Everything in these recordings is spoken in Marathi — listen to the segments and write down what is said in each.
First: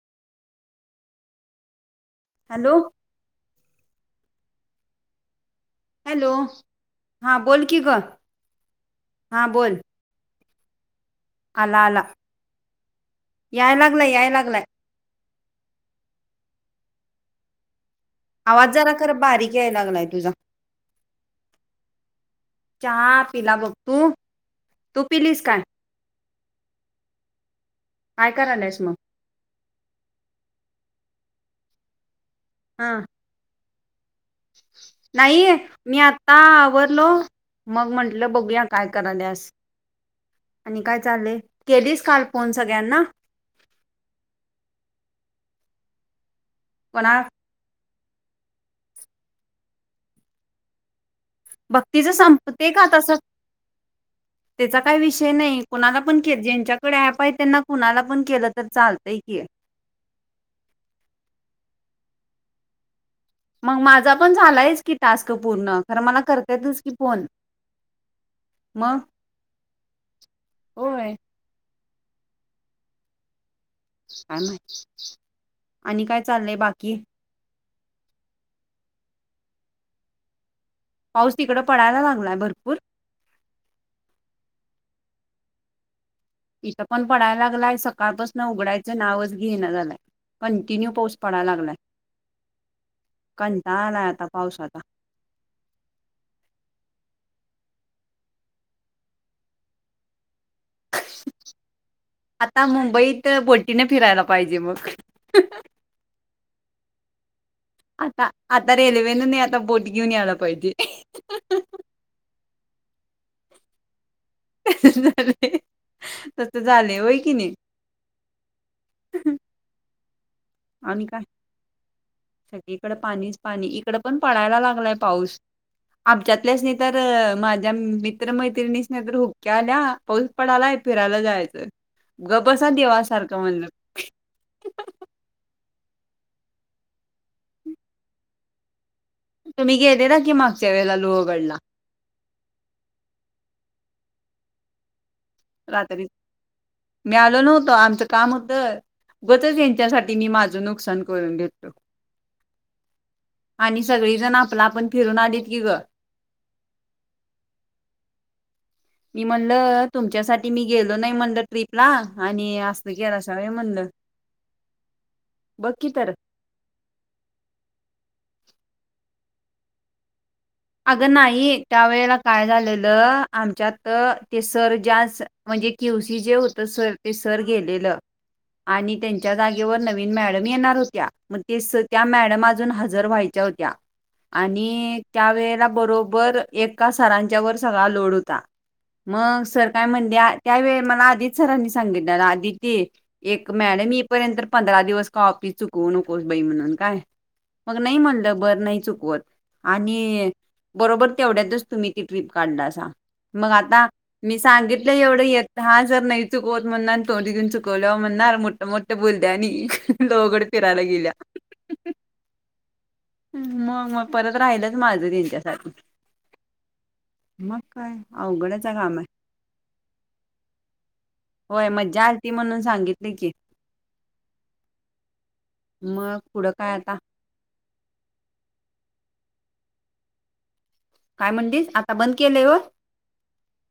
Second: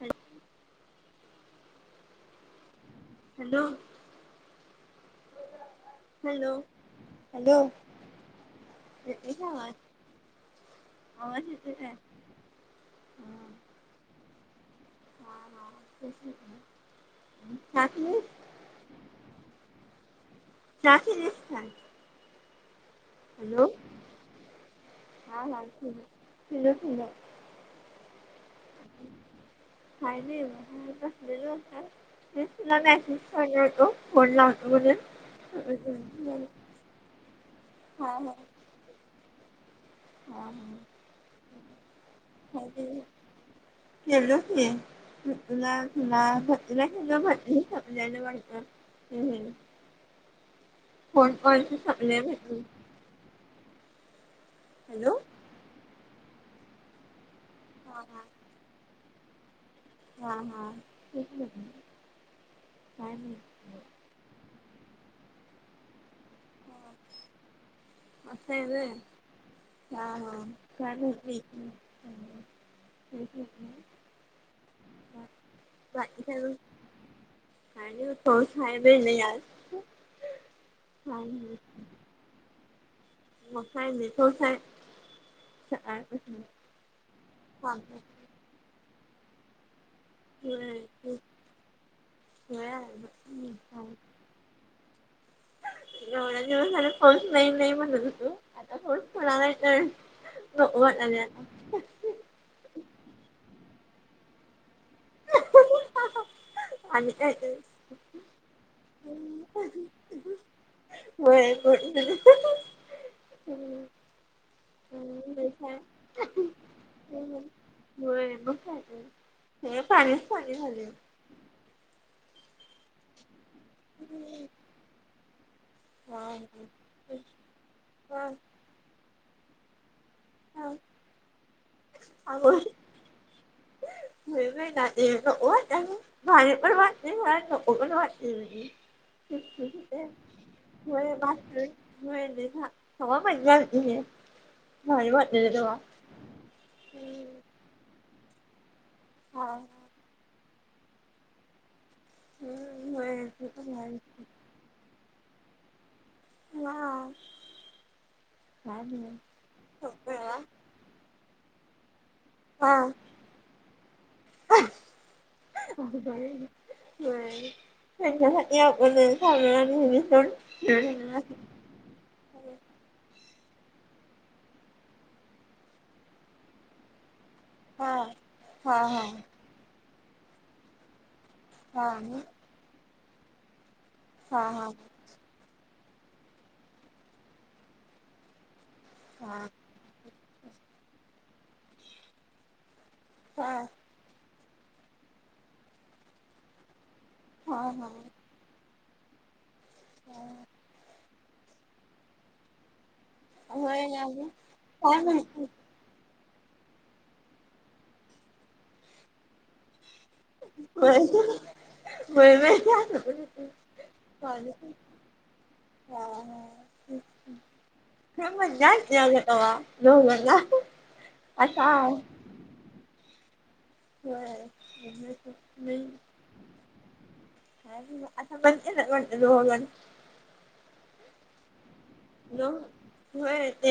अच [unintelligible] हॅलो, हॅलो, हॅलो, हा हॅलो, बोल की ग हा बोल आवाज येतोय आला काय आला हा याय लागलय याय लागलाय. हा नत [unintelligible] आवाज जरा खर बारीक याय लागलाय तुझा चख कीछान [unintelligible] चहा पिला बघ तू तू पिलीस काय. तला तला काय करायलायस मग [unintelligible] खयली म बल खय [unintelligible] [inaudible] ते तुला हा मेसेज करण होतो. फोन लावतो म्हणून नाही मी आता आवरलो. मग हा हा म्हंटलं बघूया काय करालस. हा आणि काय चालेय केलीस काल फोन हा सगळ्यांना केलो की. भतला भटला कोणा भट सल्याला वाटत [unintelligible] [inaudible] भक्तीच म्हटलीस संपते का तसा त्याचा काही हॅलो विषय नाही कोणाला पण के ज्यांच्याकडे ॲप आहे त्यांना हा कुणाला हा पण केलं तर चालतंय. क [unintelligible] हा हा काय माहित मग माझा पण झालायच की टास्क पूर्ण खर मला करता येतच की फोन असं र मग हा हा होय. चालेक, [inaudible] ह ह [unintelligible] आणि काय चाललंय बाकी, आणियबेल या पाऊस तिकड [unintelligible] पडायला लागलाय भरपूर, खय मठो खय [unintelligible] सकाळ पासन उघडायचं नावच घे ना झाला. होय कंटिन्यू पाऊस तेच पडा लागलाय. होय कंटाला आता पावसा आचा होस नाही नाही म्हणून तू आता फस म्हणाला तर नको वाटालय आता आता मुंबईत ब तिने फिरायला पाहिजे मग आणिम कायेत [inaudible] आता आता रेल्वेन नाही आता बोट घेऊन यायला पाहिजे. हम्म. र [unintelligible] त झाले होय की नाही. चाले ले झाले. इकड पाणीच पाणी इकड पण पडायला लागलाय पाऊस आमच्यातल्याच नाही तर माझ्या मित्रमैत्रिणीच नाही तर, क न पाऊस पडालाय फिरायला जायचं ग बस देवा सारखं म्हण हो ना हो माझ पण वाच नाही झा पण वाच नाही हो, तुम्ही गेलेला की मागच्या वेळेला हो लोहगडला म हो हवा माज झाल [unintelligible] होय होय. रात्री मी आलो नव्हतं आमचं काम होतं. बच हा यांच्यासाठी मी माझं नुकसान करून घेतलो. हम्म होय ते पण आणि आहे. सगळेजण आपला आपण फिरून आलेत की ग. हा. काय नाही मी म्हणल हा तुमच्यासाठी मी गेलो नाही म्हणलं ट्रीप ला. आणि असत केला सवय म्हणलं. बघ ब की तर [unintelligible] याकण सा आणिमषण [unintelligible] अगं नाही त्या वेळेला काय झालेलं. आमच्यात ते सर ज म्हणजे केवशीी जे होतं सर ते सर हा गेलेलं हा आणि हा त्यांच्या जागेवर नवीन मॅडम येणार होत्या मग ते हा. त्या मॅडम अजून हजर व्हायच्या होत्या हा हा आणि, त्यावेळेला बरोबर एका सरांच्या वर सगळा लोड होता. हा मग सर काय म्हणते त्यावेेळी मला आदित सरांनी सांगितलंलं आदितती्य एक हा मॅड म इईपर्यंत पंधरा दिवस काॉपी चुकवू नकोस बाई म्हणून काय. हा मग हा नाही म्हणलं बर नाही चुकवत आणि बरोबर तेवढ्यातच तुम्ही ती ट्रीप काढला असा. मग होय आता ना गं मी सांगितलं काय एवढं य हजर चुकवत म्हणणार आणि थोडी घऊन चुकवल्या म्हणणार मोठ्या मोठ्या बुद्यानी. गावाकडे फिरायला गेल्या. म्हणते होय होय मग मग परत राहिलंच माझं त्यांच्यासाठी. मग काय अवघड्याच मज्जा असते काम आहे. अगं तवा दोघांना होय आता मज्जा आलती म्हणून सांगितली की. ब नाही. मग पुढं काय आता आता बंद झाले वाटत [unintelligible] काय म्हणलीस आ होय ते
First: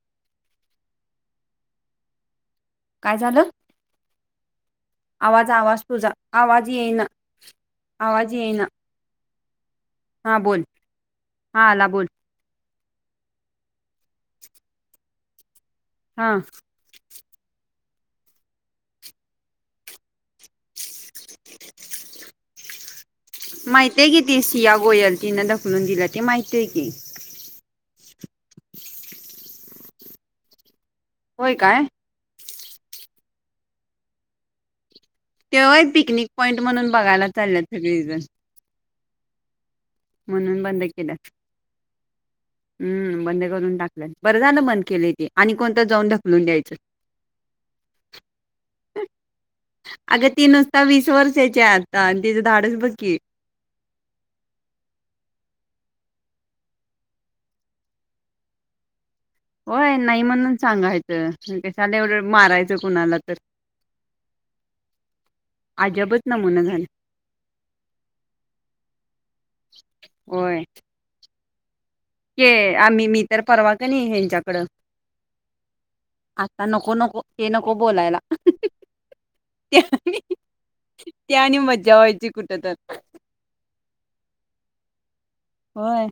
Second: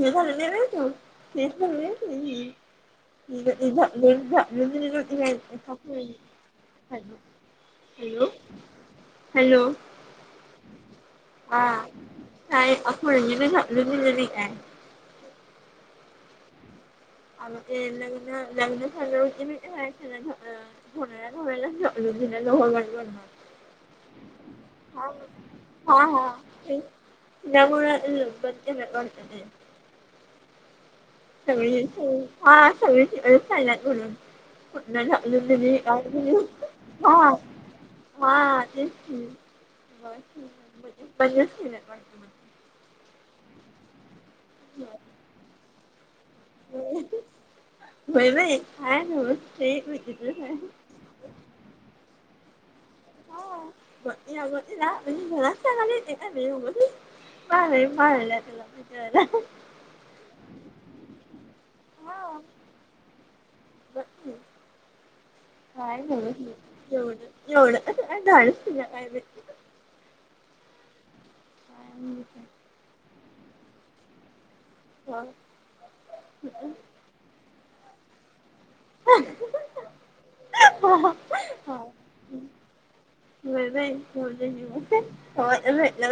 जसाानवेचु [unintelligible] ध. काय झालं आवाज आवाज [unintelligible] आवाजी येईना. हॅलो. हा बोल. हा आला बोल. का आपण ल ललली आहे. हा. आग ते लग्न लग्न झालं होते म [unintelligible] होण्याला दि लोणार [unintelligible] माहितय कि ती सिया गोयल तिन ढकलून दिलं ते माहतीय की. गळ ब बत [unintelligible] जी जी होय सगळे काय हा सगळीलात बोलून. का हा ते होय पिकनिक पॉईंट म्हणून बघायला चालल्यात सगळेजण हा अ. हम् म्हणून बंद ब केलं बजच मिट. हम्म बंद करून टाकलं बरं झालं बंद केलं ते आणि कोणतं जाऊन ढकलून द्यायचं. होय बाई काय नव्हं ते अग विचित्रच ती आहे नुसता वीस वर्षाच्या आता. तीच धाडस बघ की. बघ बघ म्हण घांगाली काय ब. बा बालाला. होय नाही म्हणून सांगायचं कशाला एवढं मारायचं कुणाला तर. ब. अजबच कायववड नमुना झालं ए का [unintelligible] होय. हा तर परवा क नाही यांच्याकड आता नको नको ते नको. हो बोलायला ह त्यानी त्यानी मज्जा ह व्हायची कुठं तर. ब [inaudible] होय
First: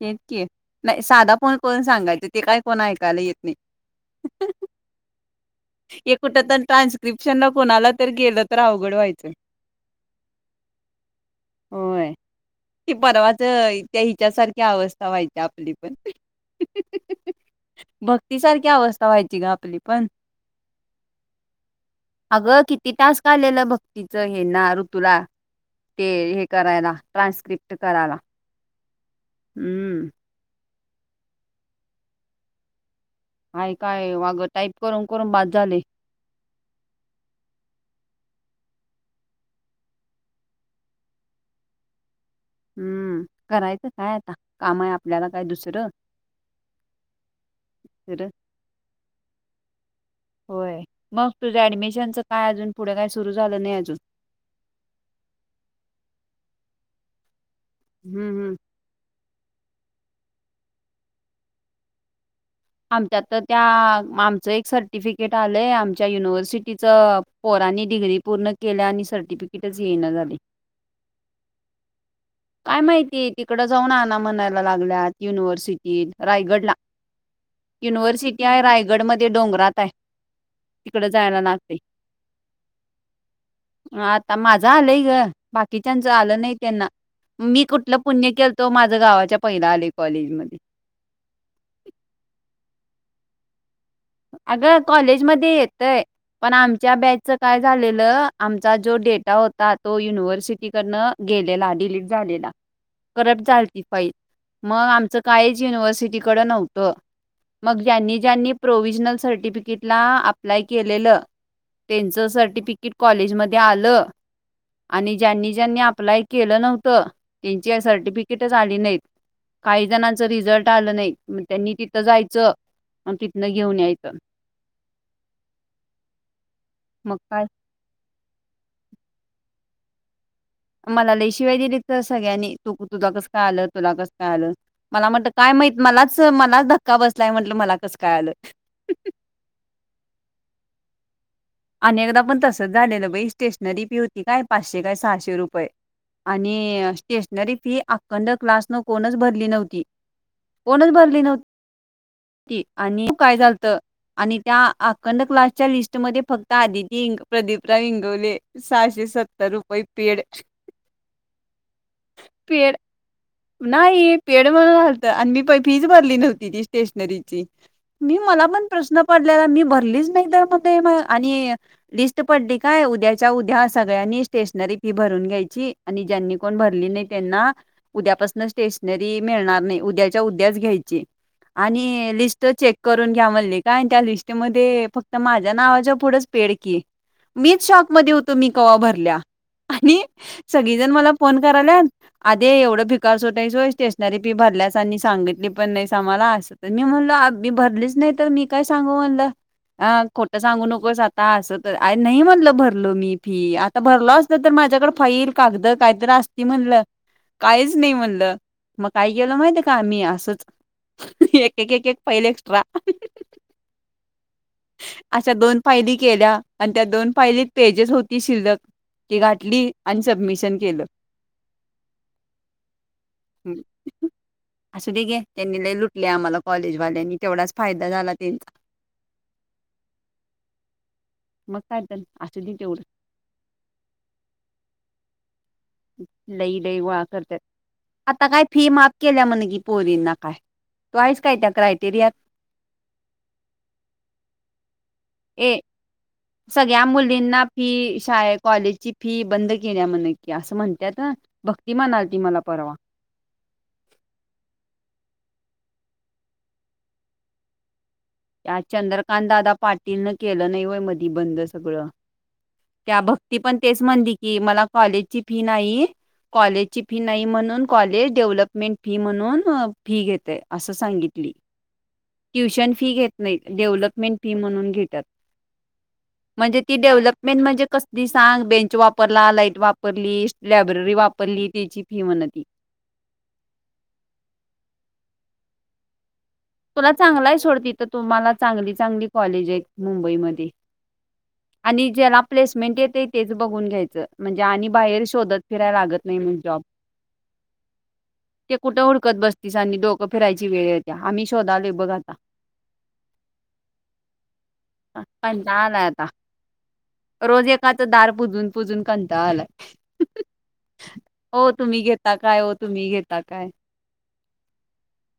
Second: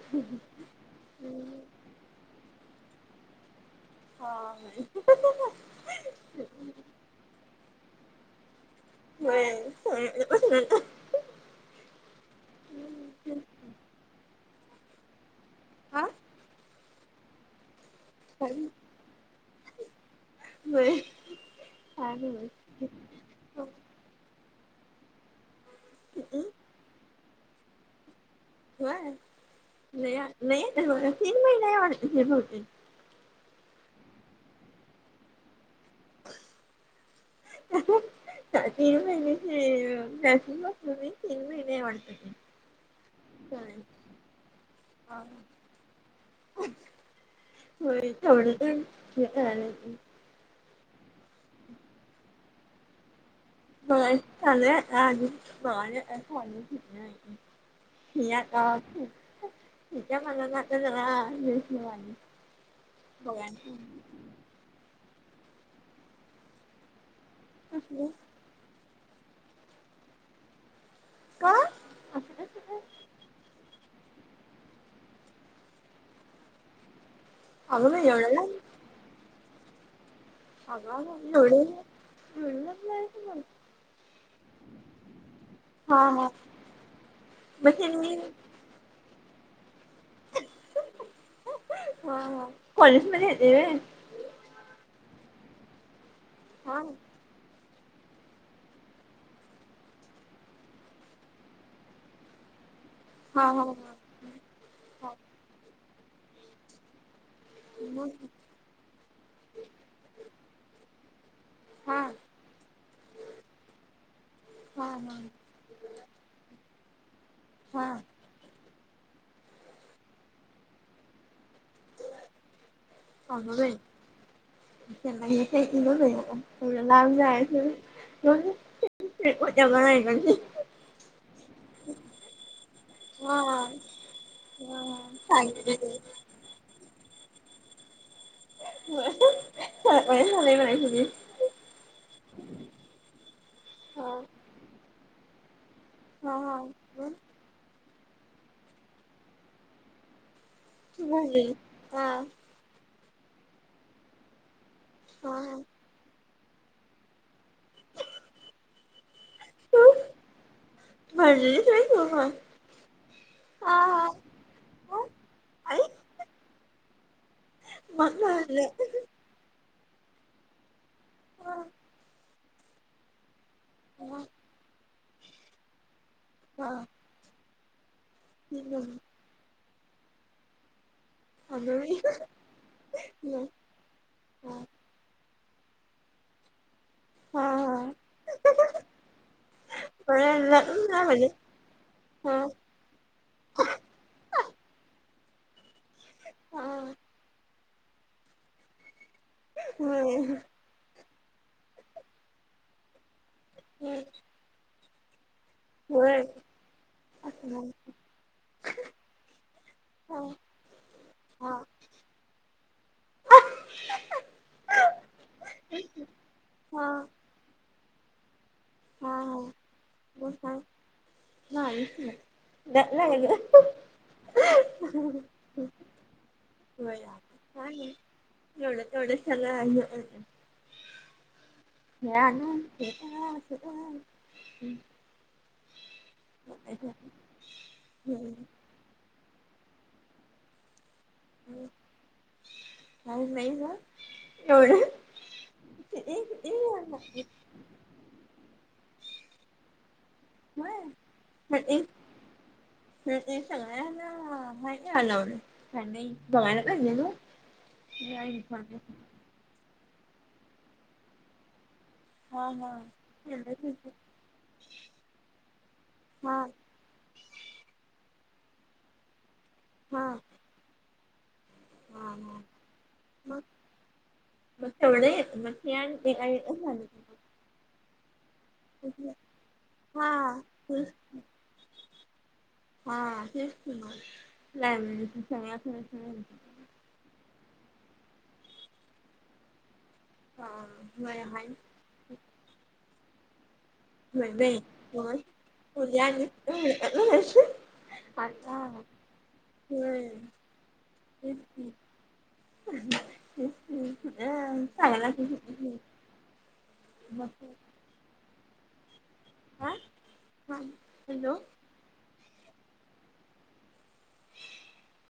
तेच की नाही साधा फोन करून सांगायचं ते काय कोण ऐकायला येत नाही हा एक कुठ तर ट्रान्स्क्रिप्शन ला कोणाला तर गेलं तर अवघड व्हायचं. होय होय ति परवाच त्या हिच्या सारखी अवस्था व्हायती आपली पण भक्तीसारखी अवस्था व्हायची ग आपली पण अगं किती टास्क आलेलं भक्तीच हे ना ऋतूला ते हे करायला ट्रान्स्क्रिप्ट करायला हो हम्म. नाही नाही ब तीन महिन वाटतय बहुतेक हय काय वाग टाईप करून करून बास झाले [inaudible] तीन महिनचेॅस ब म तीन महिने वाटत ते हम्म करायचं काय आता काम आहे आपल्याला काय दुसरं होय फिरं. तेवढ पण हे [inaudible] होय. मग तुझ्या एडमिशनचं काय अजून पुढे काय सुरू झालं नाही अजून? होय चालु आहे आता अजून [inaudible] हं, हं. [inaudible] आमच्यात तर त्या बघायला आमचं एक सर्टिफिकेट आलंय आमच्या युनिव्हर्सिटीचं पोरांनी कसलं डिग्री पूर्ण केल्या आणि सर्टिफिकेटच येन झाले का असं कसं काय माहितीय तिकड जाऊन म्हनायला लागल्यात युनिव्हर्सिटी रायगडला अगं बाई युनिव्हर्सिटी आहे रायगडमध्ये डोंगरात आहे आग आग तिकडं जायला एवढ्या लागतंय. लांब जायचं आता माझं आलंय ग बाकीच्यांच हा हा आलं नाही त्यांना मी मग ते कुठलं पुण्य केलतो माझ गावाच्या पहिला आले कॉलेज मध्ये हा कॉलेज मध्ये येतेय व्हय अग कॉलेज मध्ये येतय पण हा आमच्या बॅचच काय झालेलं आमचा जो डेटा होता तो युनिव्हर्सिटीकडन गेलेला डिलीट झालेला हा करप्ट हा झालती फाईल मग हा आमचं कालेज युनिव्हर्सिटीकड नव्हतं मग ज्यांनी ज्यांनी प्रोव्हजनल सर्टिफिकेटला अप्लाय केलेलं हा त्यांचं सर्टिफिकेट कॉलेजमध्ये आलं हा आणि हा ज्यांनी ज्यांनी अप्लाय केलं नव्हतं त्यांची हा सर्टिफिकेटच आली नाही काही जणांच रिझल्ट आलं नाही मग त्यांनी तिथं जायचं म तिथनं घेऊन यायचं काल एड लाल मग काय जायच कोठ आहे म्ह मला लई शिव्या दिली तसगळ्यांनी तू तुला कस हा काय हा आलं तुला कस काय आलं मला म्हणत काय माहित सांगितली मलाच मलाच धक्का बसलाय म्हणल मला कस काय आलं [inaudible] सरप्राइज आलंय म्हणायचं की अनेकदा पण तसंच झालेलं बाई स्टेशनरी फी हा होती काय पाचशे काय सहाशे रुपये हा हा आणि मग स्टेशनरी फी कंड क्लासनं कोणच भरली नव्हती कोणच भरली भजी हा नव्हती आणि काय झालत आणि त्या अखंड हा हा क्लासच्या लिस्ट मध्ये फक्त तादितींग प्रदीपराव ईगवले सहाशे सत्तर रुपये पेड भजी खाईस तू पण पेड हा हा नाही पेड म्हणून आलतं मग आणि मी प फीस ऐक भरली नव्हती ती स्टेशनरी ची मग मी मला पण भरलं प्रश्न पडलेला मी भरलीच नाही तर म ते म आणि हा लिस्ट पडली काय उद्याच्या उद्या सगळ्यांनी मग स्टेशनरी फी भरून घ्यायची. आणि ज्यांनी कोण हा भरली नाय त्यांना उद्यापासनं स्टेशनरी मिळणार नाय. उद्याच्या उद्याच घ्यायची. आलो मी हा आणि लिस्ट चेक करून घ्या. म्हणली काय त्या लिस्टमध्ये फक्त माझं नावाच्या पुढच पेड की, हा मीच शॉक मध्ये होतो मी कवा भरल्या? आणि बरं झालं सगळीजण ना मला म्हणजे फोन कराल्यात हा आदे एवढं स्वतः हाईस व्हय स्टेशनरी फी भरल्यास आणि सांगितली पण नाहीस आम्हांला अस हा त मी म्हणलो आ भरलीच नाय तर मी काय सांगू म्हणलं अ होय खोटं सांगू नकोस आ या असं तर आ नही म्हणलं भरलो मी फी आता भरलो असतो तर माझ्याकडं फाईल कागदं काही तरी होय असं असती म्हणलं म्हण काहीच नही म्हणलं म काय केेलं माहितीय का मी हा असंच एक हा एक एक एक फाईल एक्स्ट्रा अशा दोन फाईली केल्या. आणि त्या हा दोन फाईलीत पेजेस होती शिल्लक. हा ती घातली आणि सबमिशन केलं. नाहीच मग न्ह नाय हं. ग असू दे घे तेनि लय लुटलंय आम्हाला होय कॉलेजवाल्यानी तेवढाच काय फायदा झाला तेंचा एवढं मग काय तर [unintelligible] असू दे तेवढं [unintelligible] लई लई गोळा करत्यात आता काय फी माफ केल्या म्हणी की पोरींना काय तू हायस काय त्या क्रायटेरियात नाही ग ए सगळ्या मुलींना फी शाळे कॉलेजची फी बंद केल्या म्हणे व्हय मग ते मला परवा. म ते सगळ्यांना हाय फॅन लावलय फॅन नाही बघायला पाहिजे ग त्या चंद्रकांतदादा पाटीलन केलं नाय व्हय मधी बंद सगळं हा हं त्या भक्ती पण तेच म्हणली की मला कॉलेजची फी नाही. कॉलेजची फी नाही म्हणून कॉलेज डेव्हलप मेन्ट फी म्हणून हा फी हा घेतय अस सांगितली. हा ट्युशन फी घेत नाहीत मग डेव्हलपमेंट फी मग म्हणून घेत्यात तेवढे येत मग ते आणि ते आणि म्हणजे ती झालं डेव्हलपमेंट म्हणजे कसलीस सांग बेंच वापरला, लाईट वापरली, हा तेच लायब्ररी वापरली त्याची फी म्हण ती. हा तेच की मग लायब्ररीची सगळ्या सगळ्या [unintelligible] तुला चांगलाय सोड तिथं तुम्हाला चांगली चांगली कॉलेज आहेत मुंबईमधी सगळ्या हा आणि ज्याला प्लेसमेंट येतय तेच बघून घ्यायच नाही म्हणजे नाही आणि बाहेर शोधत फिरायला मुली लागत नाही आणि म्हण जॉब आता ते कुठं हुडकत बसतीस आणि डोकं फिरायची वेळ येत्या आम्ही शोधालोय बघ आता अ चांगला कंटाळा आलाय आता रोज एकाचं दार पुजून पुजून कन टाळा आलाय. हॅलो वो तुम्ही घेता काय? वो तुम्ही घेता काय? [unintelligible]